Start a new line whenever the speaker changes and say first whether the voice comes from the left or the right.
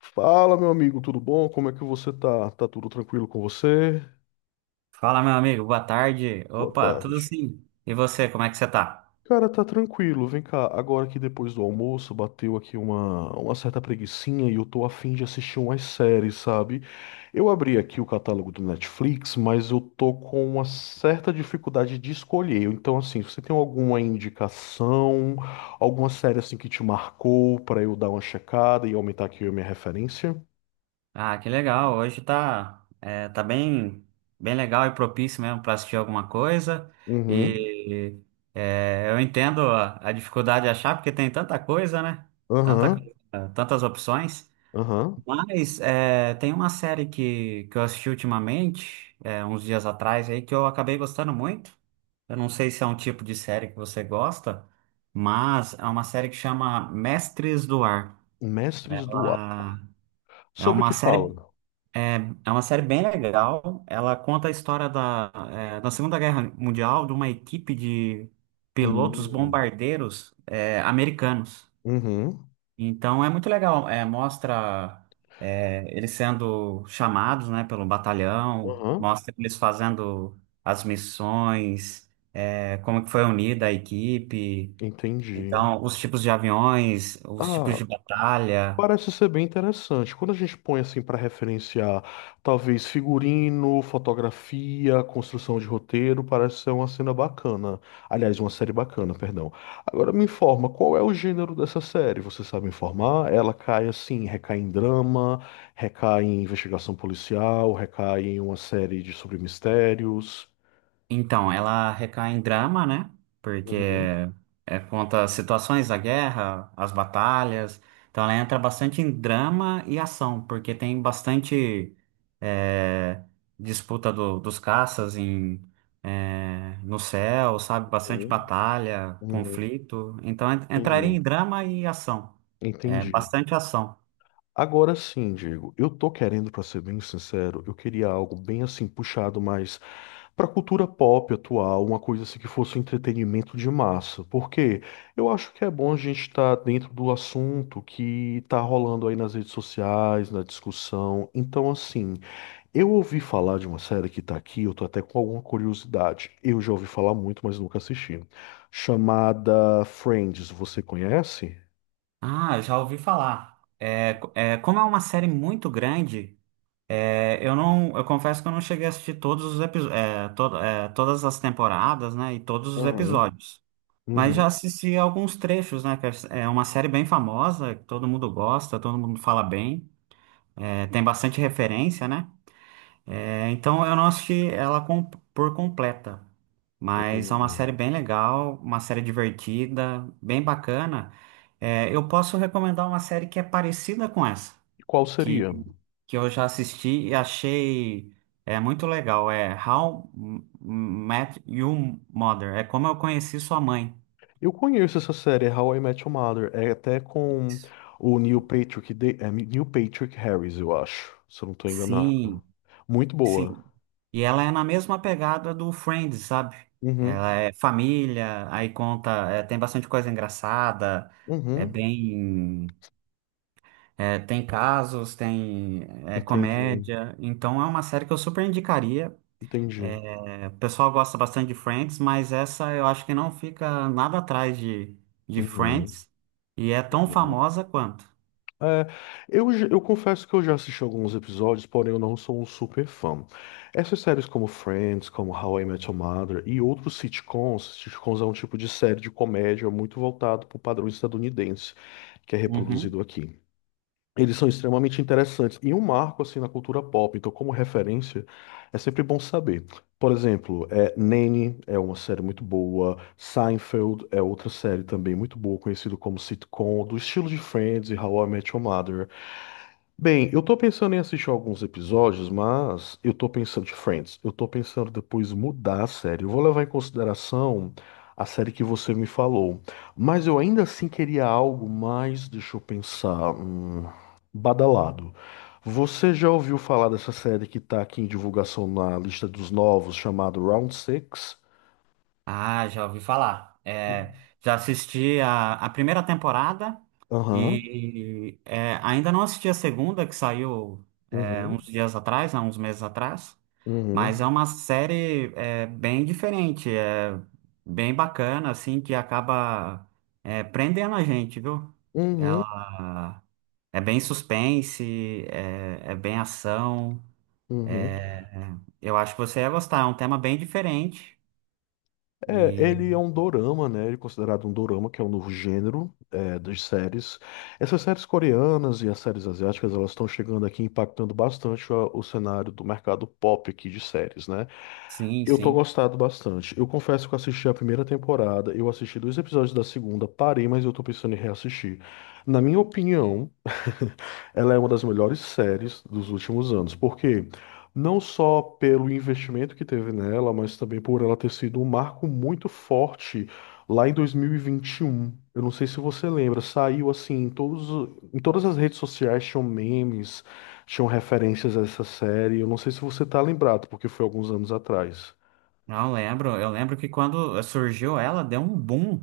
left: Fala, meu amigo, tudo bom? Como é que você tá? Tá tudo tranquilo com você?
right: Fala, meu amigo, boa tarde.
left: Boa
right: Opa, tudo
left: tarde.
right: sim. E você, como é que você tá?
left: Cara, tá tranquilo. Vem cá, agora que depois do almoço bateu aqui uma certa preguicinha e eu tô afim de assistir umas séries, sabe? Eu abri aqui o catálogo do Netflix, mas eu tô com uma certa dificuldade de escolher. Então, assim, você tem alguma indicação, alguma série assim que te marcou pra eu dar uma checada e aumentar aqui a minha referência?
right: Ah, que legal. Hoje tá, tá bem, bem legal e propício mesmo para assistir alguma coisa.
left: Uhum.
right: E eu entendo a dificuldade de achar, porque tem tanta coisa, né? Tanta
left: Aham.
right: coisa, tantas opções.
left: Aham.
right: Tem uma série que eu assisti ultimamente, uns dias atrás aí, que eu acabei gostando muito. Eu não sei se é um tipo de série que você gosta, mas é uma série que chama Mestres do Ar.
left: Mestres do Ar.
right: Ela é
left: Sobre o
right: uma
left: que
right: série,
left: fala?
right: é, É uma série bem legal. Ela conta a história da Segunda Guerra Mundial, de uma equipe de pilotos
left: Hum.
right: bombardeiros, americanos.
left: Uhum.
right: Então é muito legal, mostra eles sendo chamados, né, pelo batalhão,
left: Uhum.
right: mostra eles fazendo as missões, como que foi unida a equipe,
left: Entendi.
right: então os tipos de aviões, os tipos
left: Ah,
right: de batalha.
left: parece ser bem interessante. Quando a gente põe assim para referenciar, talvez figurino, fotografia, construção de roteiro, parece ser uma cena bacana. Aliás, uma série bacana, perdão. Agora me informa, qual é o gênero dessa série? Você sabe me informar? Ela cai assim, recai em drama, recai em investigação policial, recai em uma série de sobre mistérios.
right: Então, ela recai em drama, né? Porque conta as situações da guerra, as batalhas. Então, ela entra bastante em drama e ação, porque tem bastante é, disputa dos caças em, no céu, sabe? Bastante
left: Uhum.
right: batalha,
left: Uhum.
right: conflito. Então, entraria
left: Entendi.
right: em drama e ação. É
left: Entendi.
right: bastante ação.
left: Agora sim, Diego, eu tô querendo, pra ser bem sincero, eu queria algo bem assim puxado mais pra cultura pop atual, uma coisa assim que fosse um entretenimento de massa, porque eu acho que é bom a gente estar dentro do assunto que tá rolando aí nas redes sociais, na discussão. Então, assim, eu ouvi falar de uma série que tá aqui, eu tô até com alguma curiosidade. Eu já ouvi falar muito, mas nunca assisti. Chamada Friends, você conhece?
right: Ah, já ouvi falar. É, como é uma série muito grande. É, eu confesso que eu não cheguei a assistir todos os episódios, todas as temporadas, né, e todos os
left: Aham,
right: episódios. Mas já
left: uhum,
right: assisti alguns trechos, né? que É é uma série bem famosa, que todo mundo gosta, todo mundo fala bem, é, tem bastante referência, né? É, então eu não assisti ela por completa, mas é uma
left: entendi.
right: série bem legal, uma série divertida, bem bacana. É, eu posso recomendar uma série que é parecida com essa
left: E qual seria?
right: que, que eu já assisti e achei muito legal. É Met Your Mother. É como eu conheci sua mãe.
left: Eu conheço essa série, How I Met Your Mother. É até com o Neil Patrick, Neil Patrick Harris, eu acho. Se eu não estou enganado.
right: Sim,
left: Muito boa.
right: sim. E ela é na mesma pegada do Friends, sabe?
left: Uhum.
right: Ela é família, aí conta, é, tem bastante coisa engraçada, é
left: Uhum.
right: bem, é, tem casos, tem, é,
left: Entendi.
right: comédia. Então é uma série que eu super indicaria.
left: Entendi.
right: É, o pessoal gosta bastante de Friends, mas essa eu acho que não fica nada atrás de
left: Uhum.
right: Friends e é tão
left: Uhum.
right: famosa quanto.
left: É, eu confesso que eu já assisti alguns episódios, porém eu não sou um super fã. Essas séries como Friends, como How I Met Your Mother e outros sitcoms, sitcoms é um tipo de série de comédia muito voltado para o padrão estadunidense, que é
right: Uhum.
left: reproduzido aqui. Eles são extremamente interessantes e um marco assim na cultura pop, então como referência é sempre bom saber. Por exemplo, Nanny é uma série muito boa, Seinfeld é outra série também muito boa, conhecido como sitcom, do estilo de Friends e How I Met Your Mother. Bem, eu tô pensando em assistir alguns episódios, mas eu tô pensando de Friends. Eu tô pensando depois mudar a série. Eu vou levar em consideração a série que você me falou. Mas eu ainda assim queria algo mais, deixa eu pensar, badalado. Você já ouviu falar dessa série que tá aqui em divulgação na lista dos novos, chamado Round Six?
right: Ah, já ouvi falar. É, já assisti a primeira temporada
left: Aham.
right: e é, ainda não assisti a segunda, que saiu uns
left: Uhum.
right: dias atrás, há uns meses atrás. Mas é
left: Uhum.
right: uma série bem diferente, é bem bacana, assim, que acaba prendendo a gente, viu?
left: Uhum.
right: Ela. É bem suspense, é bem ação.
left: Uhum.
right: Eu acho que você ia gostar, é um tema bem diferente.
left: É, ele é
right: E
left: um dorama, né? Ele é considerado um dorama, que é um novo gênero das séries. Essas séries coreanas e as séries asiáticas, elas estão chegando aqui impactando bastante o cenário do mercado pop aqui de séries, né?
right: sim,
left: Eu tô
right: sim.
left: gostado bastante. Eu confesso que eu assisti a primeira temporada, eu assisti dois episódios da segunda, parei, mas eu tô pensando em reassistir. Na minha opinião, ela é uma das melhores séries dos últimos anos, porque não só pelo investimento que teve nela, mas também por ela ter sido um marco muito forte lá em dois mil e vinte e um. Eu não sei se você lembra, saiu assim em todos, em todas as redes sociais tinham memes, tinham referências a essa série. Eu não sei se você tá lembrado, porque foi alguns anos atrás.
right: Não, eu lembro. Eu lembro que quando surgiu ela, deu um boom.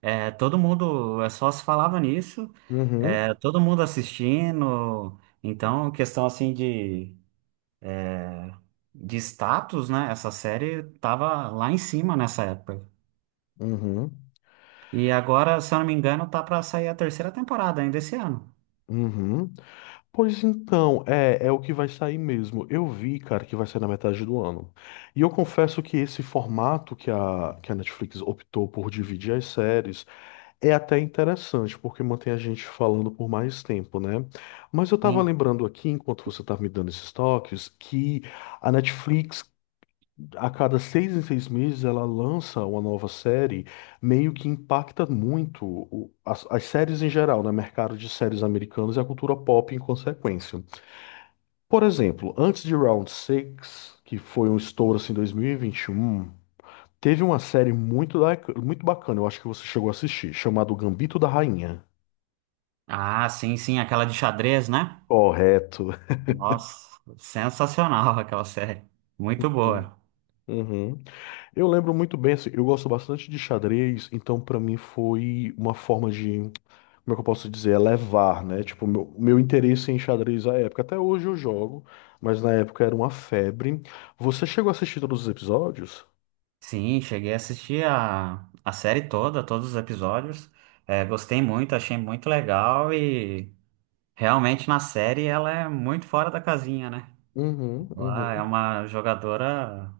right: É, todo mundo só se falava nisso, é,
left: Uhum,
right: todo mundo assistindo. Então, questão assim de status, né? Essa série tava lá em cima nessa época.
left: uhum,
right: E agora, se eu não me engano, tá pra sair a terceira temporada ainda esse ano.
left: uhum. Pois então, é, é o que vai sair mesmo. Eu vi, cara, que vai sair na metade do ano. E eu confesso que esse formato que que a Netflix optou por dividir as séries é até interessante, porque mantém a gente falando por mais tempo, né? Mas eu tava
right: Sim.
left: lembrando aqui, enquanto você tava me dando esses toques, que a Netflix, a cada seis em seis meses, ela lança uma nova série, meio que impacta muito as séries em geral, né? Mercado de séries americanas e a cultura pop em consequência. Por exemplo, antes de Round Six, que foi um estouro assim em 2021, teve uma série muito, muito bacana, eu acho que você chegou a assistir, chamado Gambito da Rainha.
right: Ah, sim, sim, aquela de xadrez, né?
left: Correto.
right: Nossa, sensacional aquela série. Muito
left: Uhum.
right: boa.
left: Uhum. Eu lembro muito bem, assim, eu gosto bastante de xadrez, então pra mim foi uma forma de, como é que eu posso dizer, elevar, né? Tipo, meu interesse em xadrez à época. Até hoje eu jogo, mas na época era uma febre. Você chegou a assistir todos os episódios?
right: Sim, cheguei a assistir a série toda, todos os episódios. É, gostei muito, achei muito legal e realmente na série ela é muito fora da casinha, né?
left: Uhum,
right: Ela é
left: uhum.
right: uma jogadora,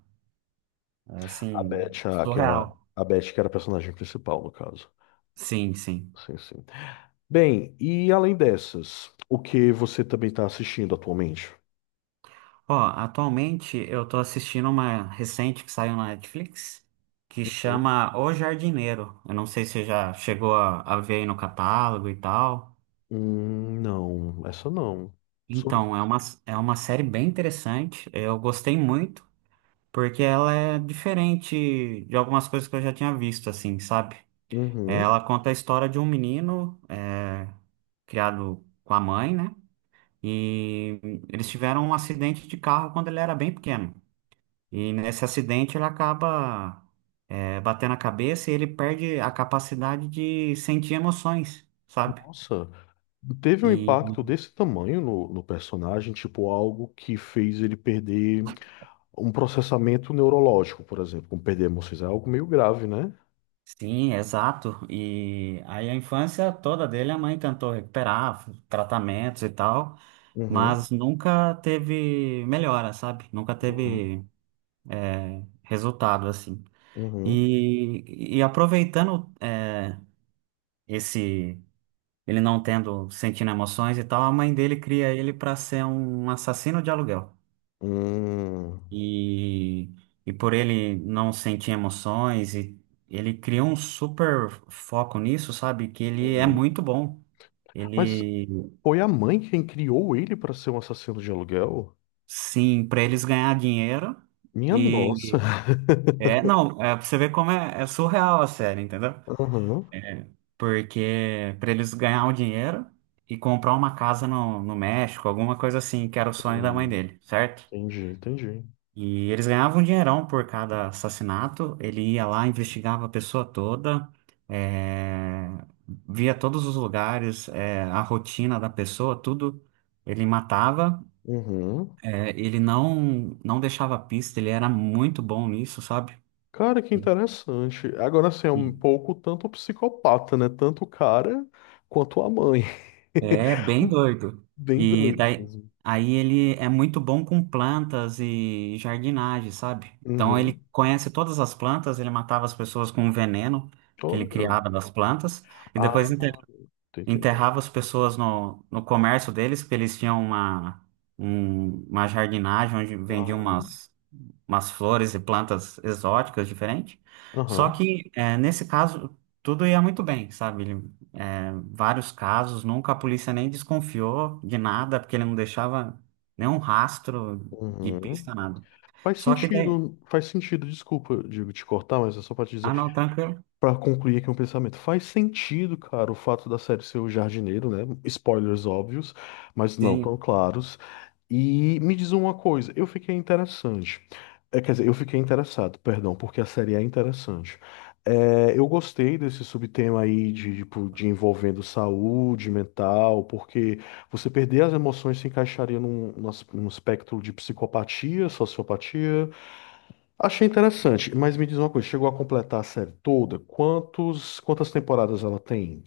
right: assim,
left: Que era,
right: surreal.
left: a Beth, que era a personagem principal, no caso.
right: Sim, sim.
left: Sim, sim. Bem, e além dessas, o que você também está assistindo atualmente?
right: Ó, atualmente eu tô assistindo uma recente que saiu na Netflix que chama O Jardineiro. Eu não sei se você já chegou a ver aí no catálogo e tal.
left: Não, essa não. Sobre.
right: Então, é uma, É uma série bem interessante. Eu gostei muito, porque ela é diferente de algumas coisas que eu já tinha visto, assim, sabe? É, ela
left: Uhum.
right: conta a história de um menino criado com a mãe, né? E eles tiveram um acidente de carro quando ele era bem pequeno. E nesse acidente ele acaba batendo a cabeça e ele perde a capacidade de sentir emoções, sabe?
left: Nossa, teve um impacto desse tamanho no personagem, tipo algo que fez ele perder um processamento neurológico, por exemplo, como perder emoções, é algo meio grave, né?
right: Sim, exato. E aí a infância toda dele a mãe tentou recuperar, tratamentos e tal,
left: Uhum,
right: mas nunca teve melhora, sabe? Nunca
left: uhum,
right: teve resultado assim.
left: uhum.
right: E aproveitando esse ele não tendo sentindo emoções e tal, a mãe dele cria ele para ser um assassino de aluguel.
left: Hum,
right: E, e por ele não sentir emoções e ele cria um super foco nisso, sabe? Que ele é
left: uhum.
right: muito bom.
left: Mas
right: Ele,
left: foi a mãe quem criou ele para ser um assassino de aluguel?
right: sim, para eles ganhar dinheiro
left: Minha nossa.
right: e é, não, é pra você ver como é surreal a série, entendeu?
left: Aham.
right: Porque para eles ganhar o dinheiro e comprar uma casa no, no México, alguma coisa assim, que era o sonho da mãe
left: Hum,
right: dele, certo?
left: entendi, entendi.
right: E eles ganhavam um dinheirão por cada assassinato. Ele ia lá, investigava a pessoa toda, é, via todos os lugares, é, a rotina da pessoa, tudo. Ele matava.
left: Uhum.
right: É, ele não deixava pista, ele era muito bom nisso, sabe?
left: Cara, que interessante. Agora, assim, é um
right: Sim.
left: pouco tanto psicopata, né? Tanto o cara quanto a mãe.
right: É bem doido.
left: Bem
right: E
left: doido
right: daí
left: mesmo.
right: aí ele é muito bom com plantas e jardinagem, sabe? Então ele
left: Uhum.
right: conhece todas as plantas, ele matava as pessoas com um veneno que ele
left: Olha.
right: criava das plantas e
left: Ah,
right: depois
left: tô
right: enterrava
left: entendendo.
right: as pessoas no, no comércio deles, porque eles tinham uma, uma jardinagem onde vendiam
left: Aham.
right: umas, umas flores e plantas exóticas diferentes. Só
left: Aham.
right: que, é, nesse caso, tudo ia muito bem, sabe? Ele, é, vários casos, nunca a polícia nem desconfiou de nada, porque ele não deixava nenhum rastro de
left: Uhum.
right: pista, nada.
left: Faz
right: Só que daí...
left: sentido, faz sentido. Desculpa, digo, te cortar, mas é só pra te dizer.
right: Ah, não, tranquilo.
left: Pra concluir aqui um pensamento, faz sentido, cara, o fato da série ser o jardineiro, né? Spoilers óbvios, mas não tão
right: Sim.
left: claros. E me diz uma coisa, eu fiquei interessante. É, quer dizer, eu fiquei interessado, perdão, porque a série é interessante. É, eu gostei desse subtema aí de, tipo, de envolvendo saúde mental, porque você perder as emoções se encaixaria num num espectro de psicopatia, sociopatia. Achei interessante, mas me diz uma coisa, chegou a completar a série toda? Quantas temporadas ela tem?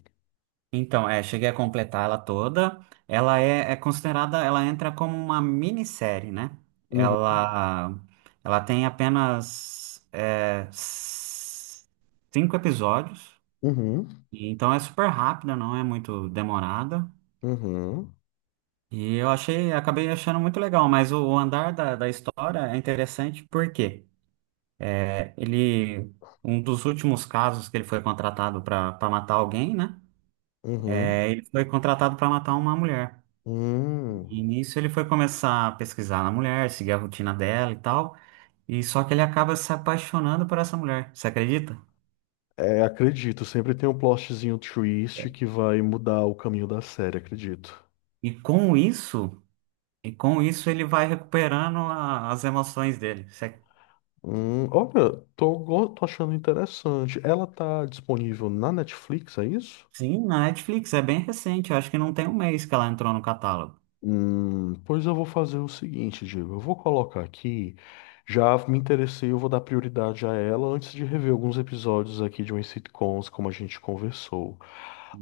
right: Então, é, cheguei a completar ela toda. É considerada, ela entra como uma minissérie, né?
left: Uhum,
right: Ela, Ela tem apenas 5 episódios,
left: uhum,
right: e então é super rápida, não é muito demorada.
left: uhum,
right: E eu achei, acabei achando muito legal, mas o andar da história é interessante porque ele, um dos últimos casos que ele foi contratado para matar alguém, né?
left: uhum.
right: É, ele foi contratado para matar uma mulher.
left: Hum.
right: E nisso ele foi começar a pesquisar na mulher, seguir a rotina dela e tal. E só que ele acaba se apaixonando por essa mulher, você acredita?
left: É, acredito, sempre tem um plotzinho twist que vai mudar o caminho da série, acredito.
right: E com isso, e com isso ele vai recuperando as emoções dele. Você-
left: Olha, tô achando interessante. Ela tá disponível na Netflix, é isso?
right: Sim, na Netflix, é bem recente, eu acho que não tem um mês que ela entrou no catálogo.
left: Pois eu vou fazer o seguinte, Diego. Eu vou colocar aqui. Já me interessei, eu vou dar prioridade a ela antes de rever alguns episódios aqui de umas sitcoms, como a gente conversou.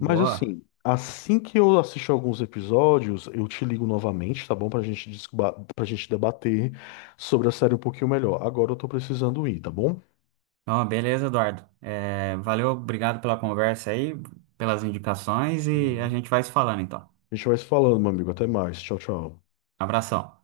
left: Assim que eu assistir alguns episódios, eu te ligo novamente, tá bom? Pra gente, pra gente debater sobre a série um pouquinho melhor. Agora eu tô precisando ir, tá bom?
right: Ó, beleza, Eduardo. É, valeu, obrigado pela conversa aí, pelas indicações e a
left: Uhum.
right: gente vai se falando então.
left: A gente vai se falando, meu amigo. Até mais. Tchau, tchau.
right: Abração.